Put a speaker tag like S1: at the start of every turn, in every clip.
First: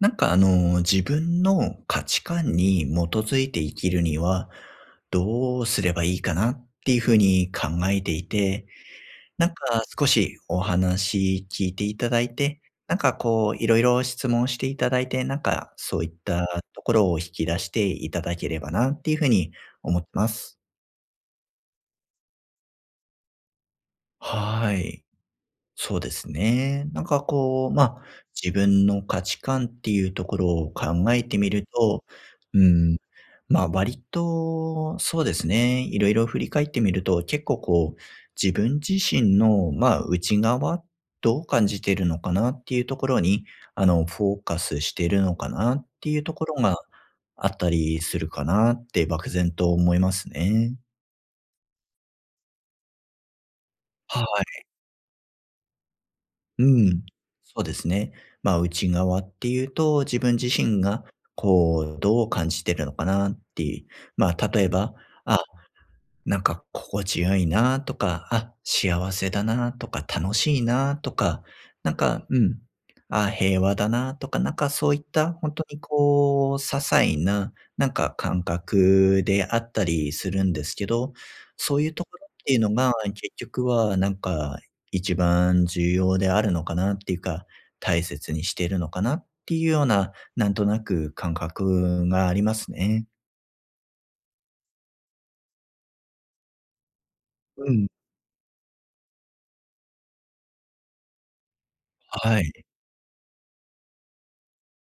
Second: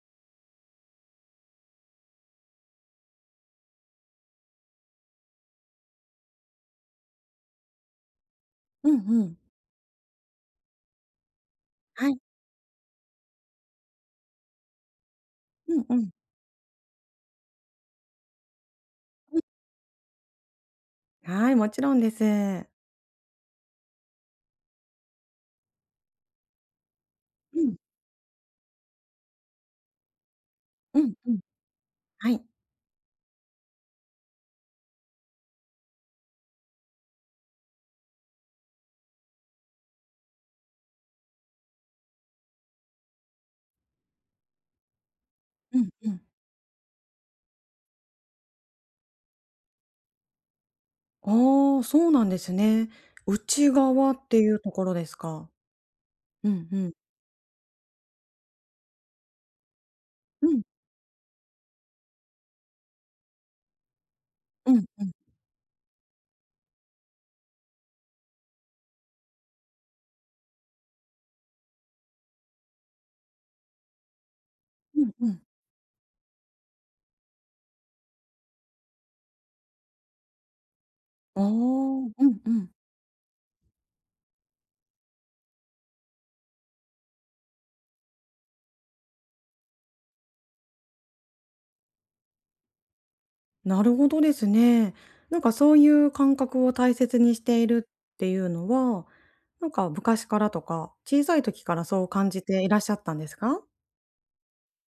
S1: なんか自分の価値観に基づいて生きるには、どうすればいいかなっていうふうに考えていて、
S2: うんうん。
S1: なんか少しお話聞いてい
S2: は
S1: た
S2: い。
S1: だいて、なんかこういろいろ質問していただいて、なんか
S2: うんう
S1: そうい
S2: ん。
S1: ったところを引き出していただければなっていうふうに思ってます。
S2: はい、もちろんです。
S1: はい。そうですね。なんかこう、まあ、自分の価値観っていうところを
S2: う
S1: 考
S2: ん
S1: え
S2: うんうん。
S1: てみると、
S2: はい。
S1: うん、ま、割とそうですね、いろいろ振り返ってみると、結構こう、自分自身の、まあ、内側、どう感じているのかなっていうところに、フォーカスしているのかな
S2: う
S1: っ
S2: ん
S1: て
S2: う
S1: い
S2: ん。
S1: うところがあったりするかなって漠然と思いますね。
S2: ああ、そうなんですね。内側
S1: は
S2: っていう
S1: い。
S2: ところですか。う
S1: う
S2: んうん。
S1: ん、そうですね。まあ、内側っていうと、自分
S2: う
S1: 自
S2: ん
S1: 身が、こう、どう感じてるのかなっていう。まあ、例え
S2: うん
S1: ば、
S2: うん。
S1: あなんか心地よいなとか、あ、幸せだなとか、楽しいなとか、なんか、うん、あ、平和だなとか、なんかそうい
S2: う
S1: っ
S2: んう
S1: た
S2: ん。
S1: 本当にこう、些細な、なんか感覚であったりするんですけど、
S2: ああ、う
S1: そういうと
S2: ん
S1: ころっ
S2: う
S1: ていう
S2: ん。
S1: のが、結局はなんか一番重要であるのかなっていうか、大切にしているのかなっていうような、なんとなく感覚がありますね。
S2: なるほどですね。なんかそういう感覚を大切にしてい
S1: うん、
S2: るっていうのは、なんか昔からとか、小さい時からそう感
S1: は
S2: じ
S1: い。
S2: ていらっしゃったんですか？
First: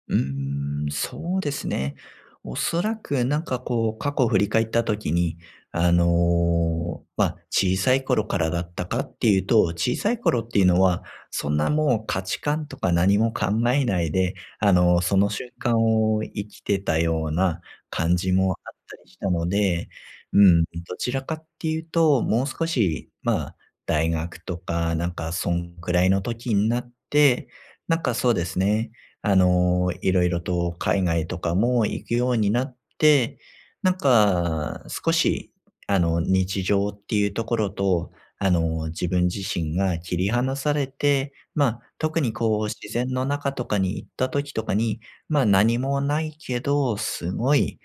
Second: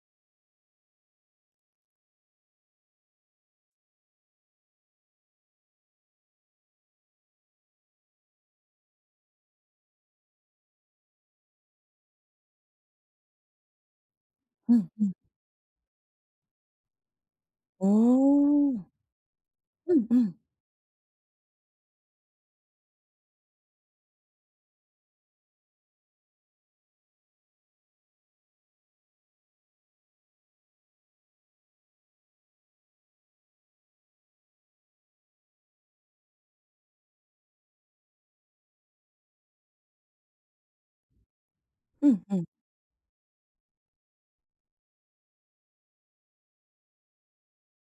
S1: うーん、そうですね。おそらくなんかこう、過去を振り返った時に、まあ、小さい頃からだったかっていうと、小さい頃っていうのは、そんなもう価値観とか何も考えないで、
S2: うんうん。
S1: その瞬間を生きてたような
S2: お
S1: 感じもあっ
S2: お。
S1: たりしたので、
S2: うんうん。
S1: うん、どちらかっていうと、もう少し、まあ、大学とか、なんかそんくらいの時になって、なんかそうですね、いろいろと海外とかも行くようになって、なんか少し、日常っていうところと、自分自身が切り離されて、まあ、
S2: う
S1: 特
S2: ん
S1: に
S2: うん。
S1: こう自然の中とかに行った時とかに、まあ、何もないけど、すごい、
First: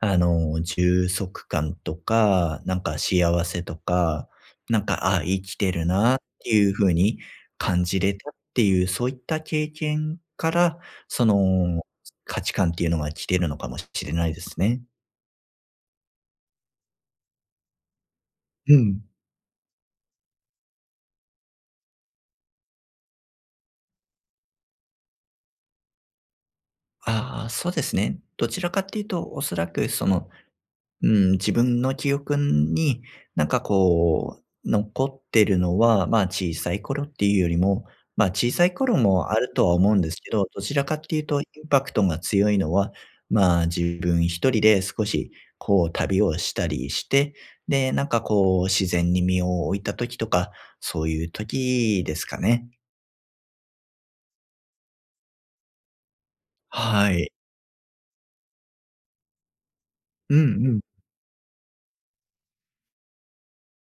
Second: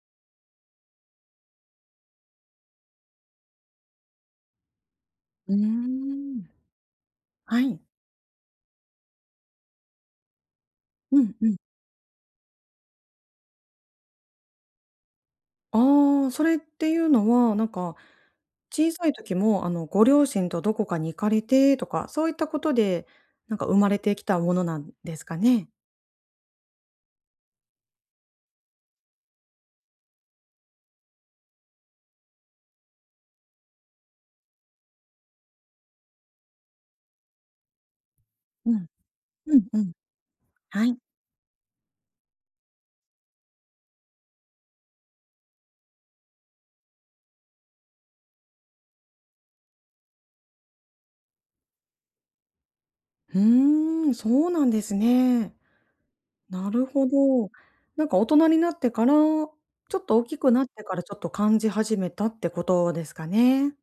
S1: 充足感とか、なんか幸せとか、なんか、あ、生
S2: うー
S1: きてるなっ
S2: ん。
S1: ていう風に
S2: はい。
S1: 感じれたっていう、そういった経験から
S2: う
S1: そ
S2: んうん。
S1: の、価値観っていうのが来てるのかもしれないですね。
S2: ああ、それっていうのは、なんか、
S1: う
S2: 小
S1: ん。
S2: さい時も、ご両親とどこかに行かれてとか、そういったことで、なんか生まれてきたものなんですかね？
S1: ああ、そうですね。どちらかっていうと、おそらくその、うん、自分の記憶に、なんかこう、残ってるのは、まあ、小さい頃っていうよりも、まあ、小さ
S2: う
S1: い
S2: ん。
S1: 頃もある
S2: う
S1: と
S2: ん
S1: は
S2: うん。
S1: 思うんですけど、どちら
S2: は
S1: か
S2: い。
S1: っていうとインパクトが強いのは、まあ、自分一人で少しこう旅をしたりして、で、なんかこう自然に身を置いた時とか、そういう時ですかね。
S2: うーん、そうなんですね。なるほ
S1: はい。
S2: ど。なんか大人になってから、ちょっと大
S1: う
S2: きくな
S1: ん
S2: っ
S1: うん。
S2: てからちょっと感じ始めたってことですかね？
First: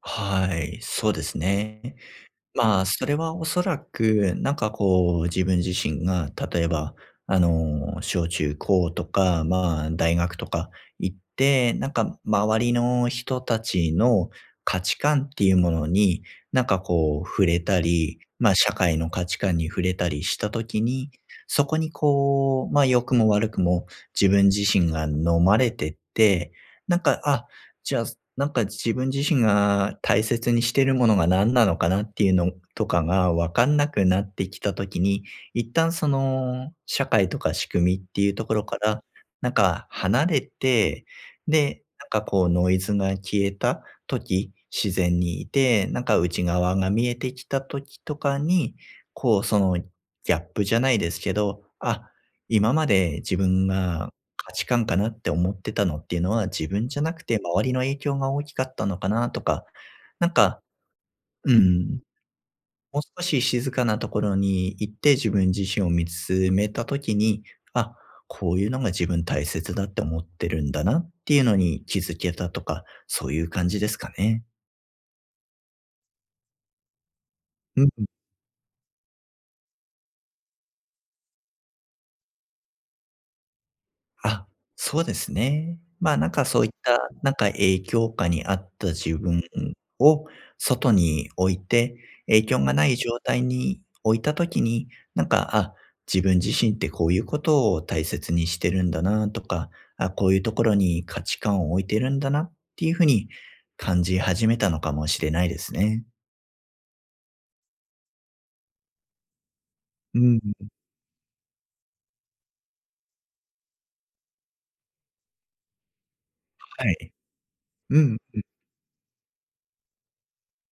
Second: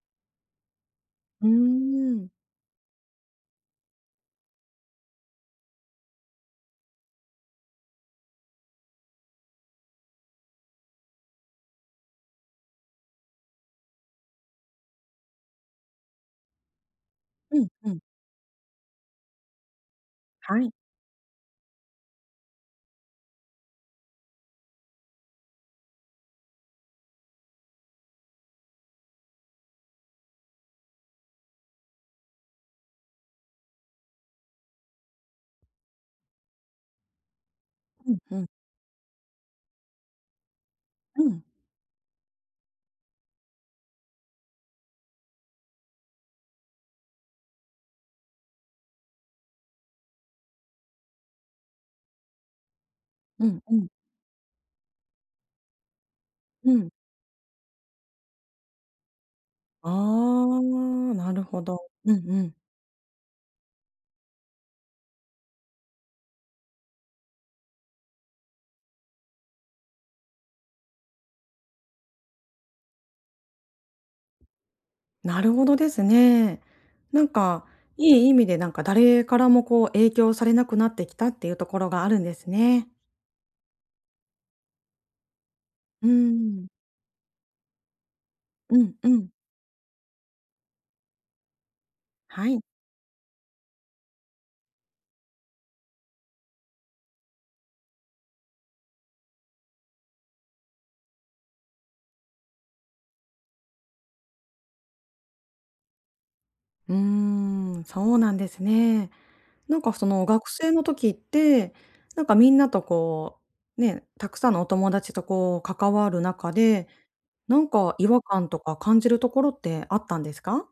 S1: はい、そうです
S2: うー
S1: ね。
S2: ん。
S1: まあ、それはおそらく、なんかこう、自分自身が、例えば、小中高とか、まあ、大学とか行って、なんか周りの人たちの価値観っていうものに、なんかこう、触
S2: う
S1: れ
S2: ん
S1: た
S2: うん。
S1: り、まあ、社会の価値観に触れたりした
S2: は
S1: と
S2: い。
S1: きに、そこにこう、まあ、良くも悪くも自分自身が飲まれてって、なんか、あ、じゃあ、なんか自分自身が大切にしてるものが何なのかなっていうのとかが分かんなくなってきたときに、一旦その社会とか仕組みっ
S2: うん
S1: ていう
S2: う
S1: と
S2: ん。
S1: ころから、なんか離れて、
S2: うん
S1: で、なんかこうノイズが消えた時、自然にいて、なんか内側が見えてきた時とかに、こうそのギャップじゃないですけど、あ、今まで自
S2: うん
S1: 分
S2: うん。
S1: が価値観かなって思ってたのっていうのは、自
S2: うん。
S1: 分じゃなくて周りの影響が大きかったのかなとか、
S2: あ
S1: なんか、
S2: あ、なる
S1: う
S2: ほど。
S1: ん、
S2: うんうん。
S1: もう少し静かなところに行って自分自身を見つめた時に、あ、こういうのが自分大切だって思ってるんだなっていうのに気づけたとか、そういう感じですかね。
S2: なるほどですね。なんか、
S1: うん。
S2: いい意味でなんか誰からもこう影響されなくなってきたっていうところがあるんですね。
S1: あ、そうですね。
S2: う
S1: まあ、なんかそう
S2: ん。
S1: いった、なんか影響下にあっ
S2: う
S1: た
S2: んう
S1: 自
S2: ん。
S1: 分を外に置いて、影
S2: はい。
S1: 響がない状態に置いたときに、なんか、あ、自分自身ってこういうことを大切にしてるんだなとか、あ、こういうところに価値観を置いてるんだなっていうふうに感じ始めたのかもしれないですね。
S2: うーん、そうなんですね。なんかそ
S1: う
S2: の
S1: ん、
S2: 学生の時って、なんかみんなとこう、ね、たくさんのお友達とこう関わる中で、
S1: はい。
S2: なんか
S1: う
S2: 違
S1: ん。
S2: 和感とか感じるところってあったんですか？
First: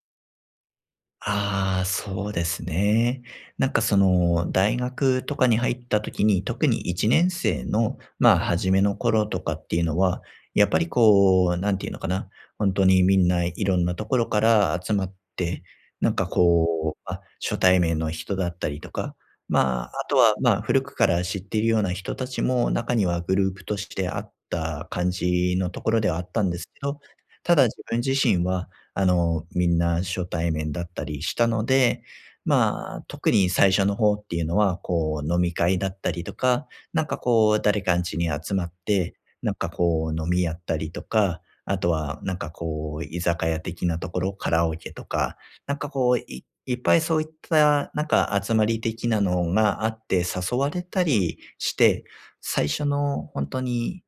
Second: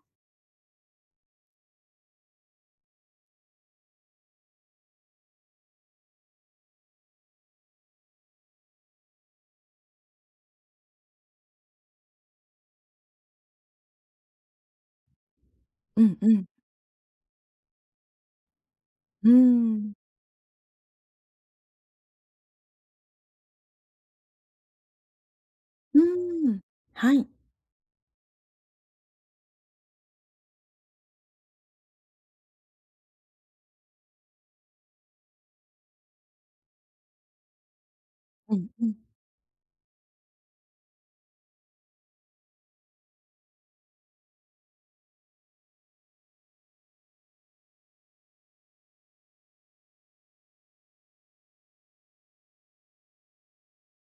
S1: ああ、そうですね。なんかその大学とかに入った時に、特に1年生の、まあ、初めの頃とかっていうのは、やっぱりこう、なんていうのかな、本当にみんないろんなところから集まって、
S2: う
S1: なん
S2: ん
S1: か
S2: うん。
S1: こう、まあ、初対面の人だったりとか、
S2: うー
S1: まあ、あ
S2: ん。
S1: とは、まあ、古くから知っているような人たちも中にはグループとしてあった感じのとこ
S2: う
S1: ろではあったん
S2: ー
S1: で
S2: ん。
S1: すけど、
S2: はい。
S1: ただ自分自身はみんな初対面だったりしたので、まあ、特に最初の方っていうのは、こう、飲み会だったりとか、なんかこう、誰かん家に集
S2: う
S1: ま
S2: ん
S1: っ
S2: うん。
S1: て、なんかこう、飲みやったりとか、あとは、なんかこう、居酒屋的なところ、カラオケとか、なんかこう、いいっぱいそういった、なんか集まり的なのがあって誘われたりして、最初の本当に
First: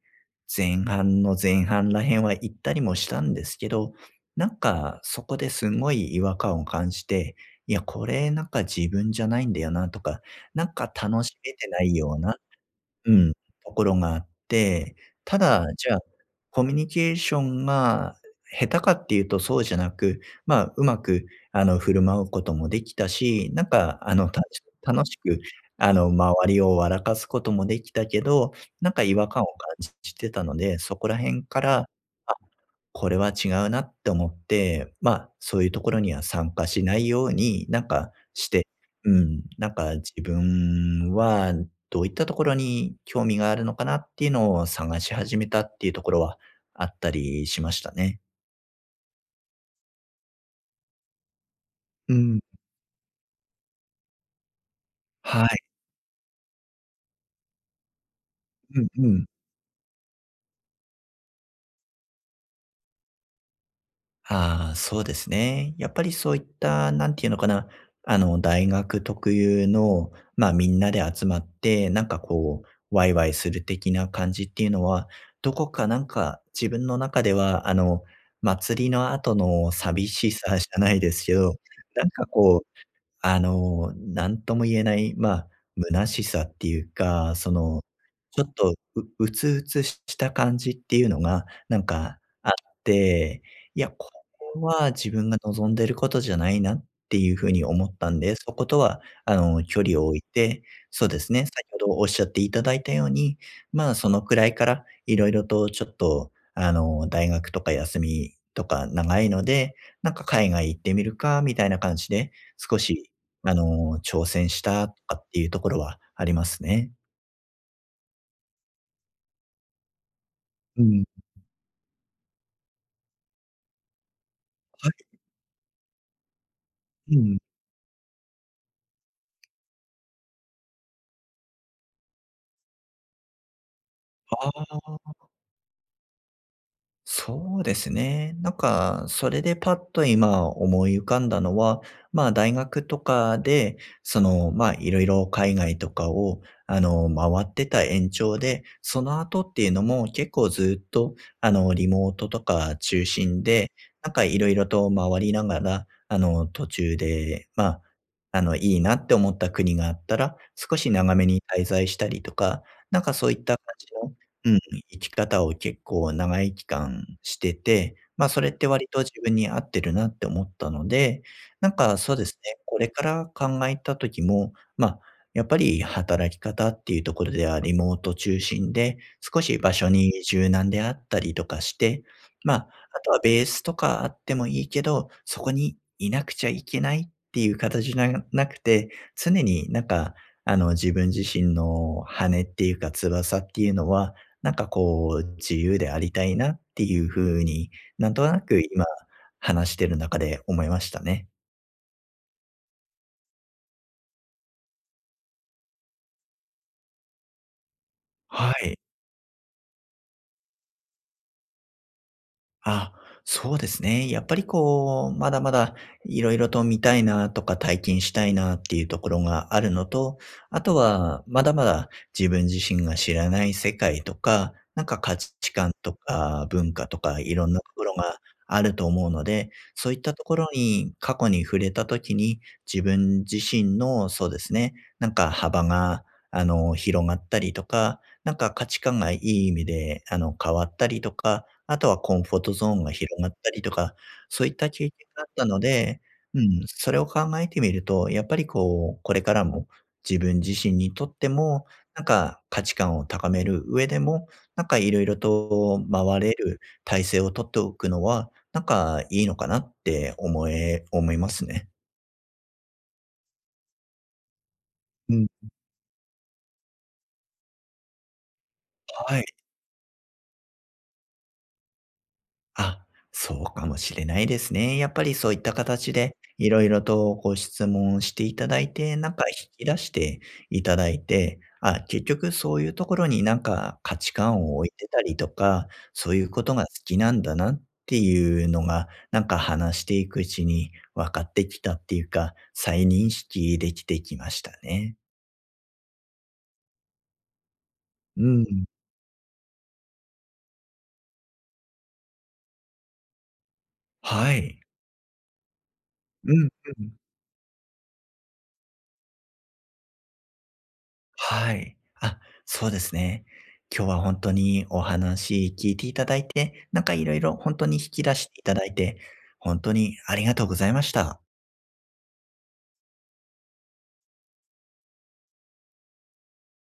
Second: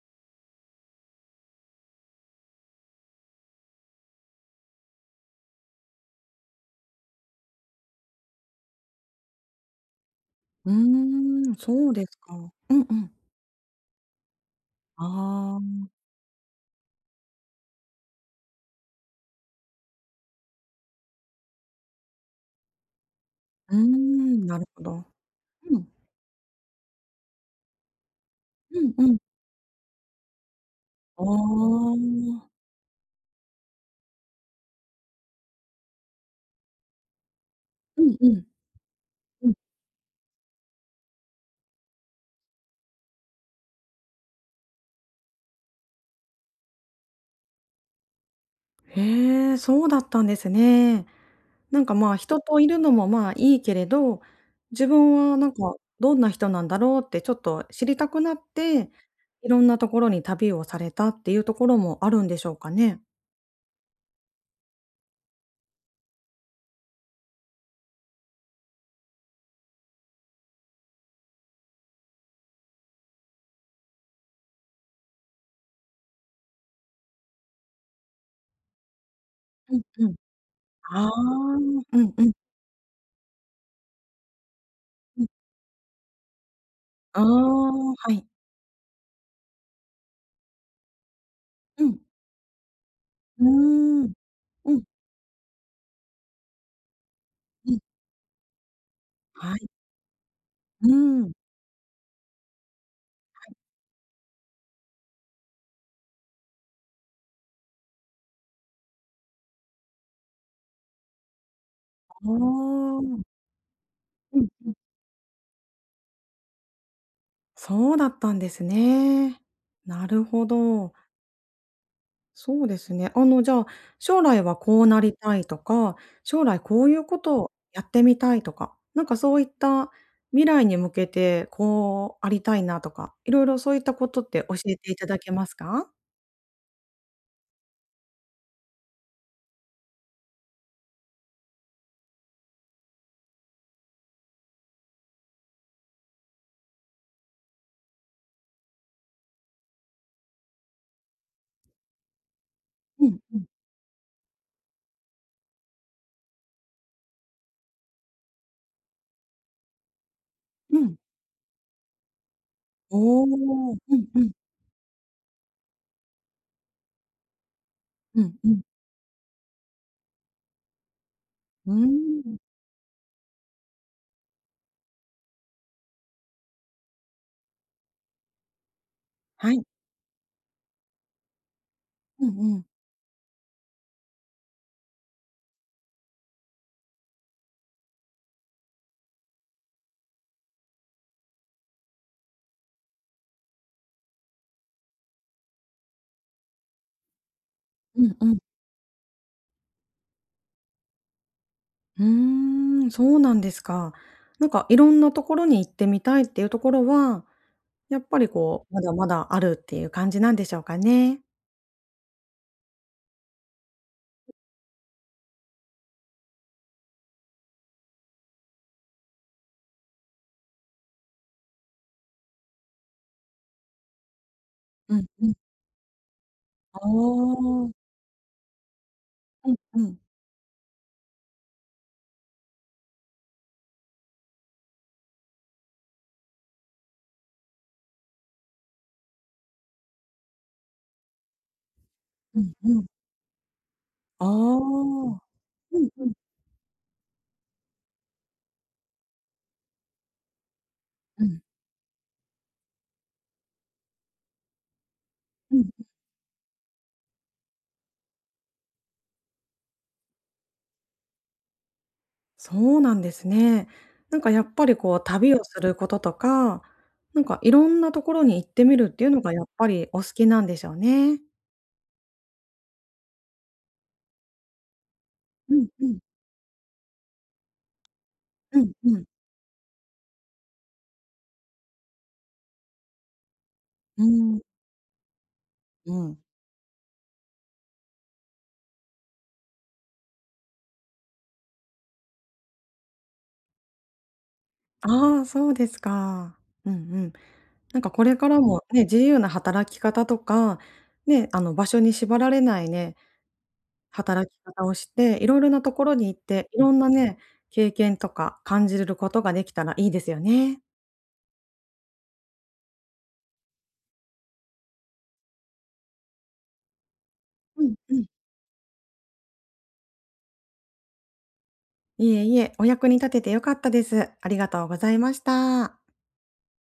S1: 前半の前半らへんは行ったりもしたんですけど、なんか、そこですごい違和感を感じて、いや、これなんか自分じゃないんだよなとか、な
S2: う
S1: んか楽し
S2: ー
S1: め
S2: ん、
S1: てな
S2: そう
S1: い
S2: で
S1: よ
S2: す
S1: うな、
S2: か。うんうん。
S1: うん、ところがあって、た
S2: あ
S1: だ、
S2: あ、
S1: じゃあ、コミュニケーションが下手かっていうとそうじゃなく、まあ、うまく、振る舞うこともできたし、なん
S2: うー
S1: か、
S2: ん、なるほ
S1: 楽
S2: ど。
S1: しく、
S2: うん。
S1: 周りを笑かすこともできたけど、
S2: う
S1: なん
S2: ん
S1: か
S2: う
S1: 違
S2: ん。
S1: 和感を感じてたので、そこら
S2: ああ。
S1: 辺からこれは違うなって思って、まあ、そういうところには参加しないように、なん
S2: う
S1: か
S2: んうん。
S1: して、うん、
S2: うん。
S1: なんか自分はどういったところに興味があるのかなっていうのを探し始めたっていうところはあったりしましたね。
S2: へえ、そうだったんですね。なんか、ま
S1: う
S2: あ、人
S1: ん。
S2: といるのも、まあ、いいけれど、自分は
S1: は
S2: なん
S1: い。
S2: かどんな人なんだろうってちょっと知りたくなっ
S1: うん
S2: て、
S1: うん。
S2: いろんなところに旅をされたっていうところもあるんでしょうかね？
S1: ああ、そうですね。やっぱりそういった、なんていうのかな、大学特有の、まあ、みんなで集まって、なんかこう、ワイワイする的な感じっていうのは、どこかなんか自分の中では、祭りの後の
S2: うんう
S1: 寂
S2: ん。
S1: しさじゃない
S2: あ
S1: で
S2: あ、
S1: すけど、
S2: う
S1: なん
S2: んう
S1: か
S2: ん
S1: こうなんとも言えない、
S2: うん。
S1: まあ、虚しさっていう
S2: ああ、
S1: か、その、
S2: はい。
S1: ちょっとうつうつした感じっていうのが、な
S2: う
S1: ん
S2: ん。
S1: かあって、
S2: うー
S1: いや、こ
S2: ん。
S1: れ
S2: うん
S1: は自分が望んでることじゃないなっていうふうに
S2: うん。
S1: 思ったんで、そことは、
S2: はい。
S1: 距離を置いて、
S2: う
S1: そうで
S2: ーん。
S1: すね、先ほどおっしゃっていただいたように、まあ、そのくらいからいろいろとちょっと、大学とか休みとか長いので、なんか海外行ってみるかみたいな感じ
S2: ああ、
S1: で、少
S2: う
S1: し
S2: ん
S1: 挑
S2: うん。
S1: 戦したとかっていうところはありますね。
S2: そうだったんですね。なるほ
S1: う
S2: ど。
S1: ん。
S2: そうですね。じゃあ、将来はこう
S1: は
S2: な
S1: い。
S2: りたいとか、将来こういう
S1: う
S2: こ
S1: ん。
S2: とをやってみたいとか、なんかそういった未来に向けてこうありたいなとか、いろいろそういったことって教
S1: あ
S2: えていただけますか？
S1: そうですね。なんか、それでパッと今思い浮かんだのは、まあ大学とかで、その、まあいろいろ海外とかを、回ってた延長で、その後っていうのも結構ずっと、リモートとか
S2: う
S1: 中
S2: んう
S1: 心
S2: ん。
S1: で、なんかいろいろと回りながら、途中で、まあ、いいなって思った国があったら、少
S2: う
S1: し
S2: ん。
S1: 長めに滞在したりとか、なんか
S2: お
S1: そういった感
S2: お。う
S1: じ
S2: ん
S1: の
S2: うん。
S1: 生き方を結構長い期間してて、
S2: う
S1: まあ、
S2: ん
S1: そ
S2: う
S1: れっ
S2: ん。
S1: て割と自分に合ってるなって思ったので、
S2: う
S1: なん
S2: ー
S1: かそうで
S2: ん。
S1: すね、これから考えた時も、まあ、やっぱり働き方っていうところではリモート中心で、少
S2: は
S1: し
S2: い。
S1: 場所に柔軟であったりとかして、
S2: うん
S1: ま
S2: うん。
S1: あ、あとはベースとかあってもいいけど、そこにいなくちゃいけないっていう形じゃなくて、常になんかあの自分自身の羽っていうか翼っていうのはなんかこう、自由でありたいなっていう風に、
S2: う
S1: なん
S2: ん
S1: と
S2: うん。
S1: なく今話してる中で思いましたね。
S2: うーん、そうなんですか。なんかいろんなところに行ってみたいっていうところはやっぱり
S1: は
S2: こう、
S1: い。
S2: まだまだあるっていう感じなんでしょうかね？
S1: あ、そうですね。やっぱりこう、まだまだいろいろと見たいなとか体験したいなっていうところがあるのと、あとはまだまだ自分自身が知らない世界とか、なん
S2: う
S1: か
S2: ん
S1: 価
S2: うん。
S1: 値観とか文
S2: あ
S1: 化とかいろんなとこ
S2: あ。
S1: ろがあると思うので、
S2: うんう
S1: そうい
S2: ん。
S1: ったところに過去に触れたときに自分自身のそうですね、なんか幅が広がったりとか、なんか価値観がいい意味で変わったりとか、あとはコンフォ
S2: う
S1: ー
S2: ん
S1: トゾー
S2: う
S1: ン
S2: ん。
S1: が広がったりとか、
S2: ああ。
S1: そういった経験
S2: う
S1: があったの
S2: ん
S1: で、
S2: うん。
S1: うん、それを考えてみると、やっぱりこう、これからも自分自身にとっ
S2: う
S1: て
S2: ん。
S1: も、なんか価値観を高める上でも、なんかいろいろ
S2: うん。
S1: と回れる体制を取っておくのは、なんかいいのかなって思いますね。
S2: そうなんですね。なんかやっぱりこう
S1: うん、
S2: 旅をすることとか、なんかいろんなところに行ってみるっていう
S1: は
S2: の
S1: い。
S2: がやっぱりお好きなんでしょうね？
S1: あ、そうかもしれないですね。やっぱりそういった
S2: うんう
S1: 形
S2: ん。
S1: で、いろいろとご質問していた
S2: う
S1: だ
S2: ん
S1: いて、
S2: うん。
S1: なんか引き出していただいて、あ、結局そういうところになんか価
S2: う
S1: 値
S2: ーん。
S1: 観を置いてたりとか、
S2: う
S1: そう
S2: ん。
S1: いうことが好きなんだなっていうのが、なんか話していくうちに分かってきたっていうか、再認識できてきましたね。
S2: ああ、そうですか。うんうん。なんかこれ
S1: う
S2: からも
S1: ん。
S2: ね、自由な働き方とか、ね、あの場所に縛られないね働
S1: は
S2: き
S1: い。
S2: 方をして、いろいろなところに行っ
S1: う
S2: て、
S1: ん
S2: いろん
S1: う
S2: な
S1: ん。
S2: ね、経験とか感じることができたらいいですよね。
S1: はい。あ、そうですね。今日は本当にお話聞いていただいて、なんかいろいろ本
S2: う
S1: 当
S2: ん
S1: に引
S2: う
S1: き
S2: ん。
S1: 出していただいて、本当にありがとうございました。
S2: いえいえ、お役に立てて良かったです。ありがとうございました。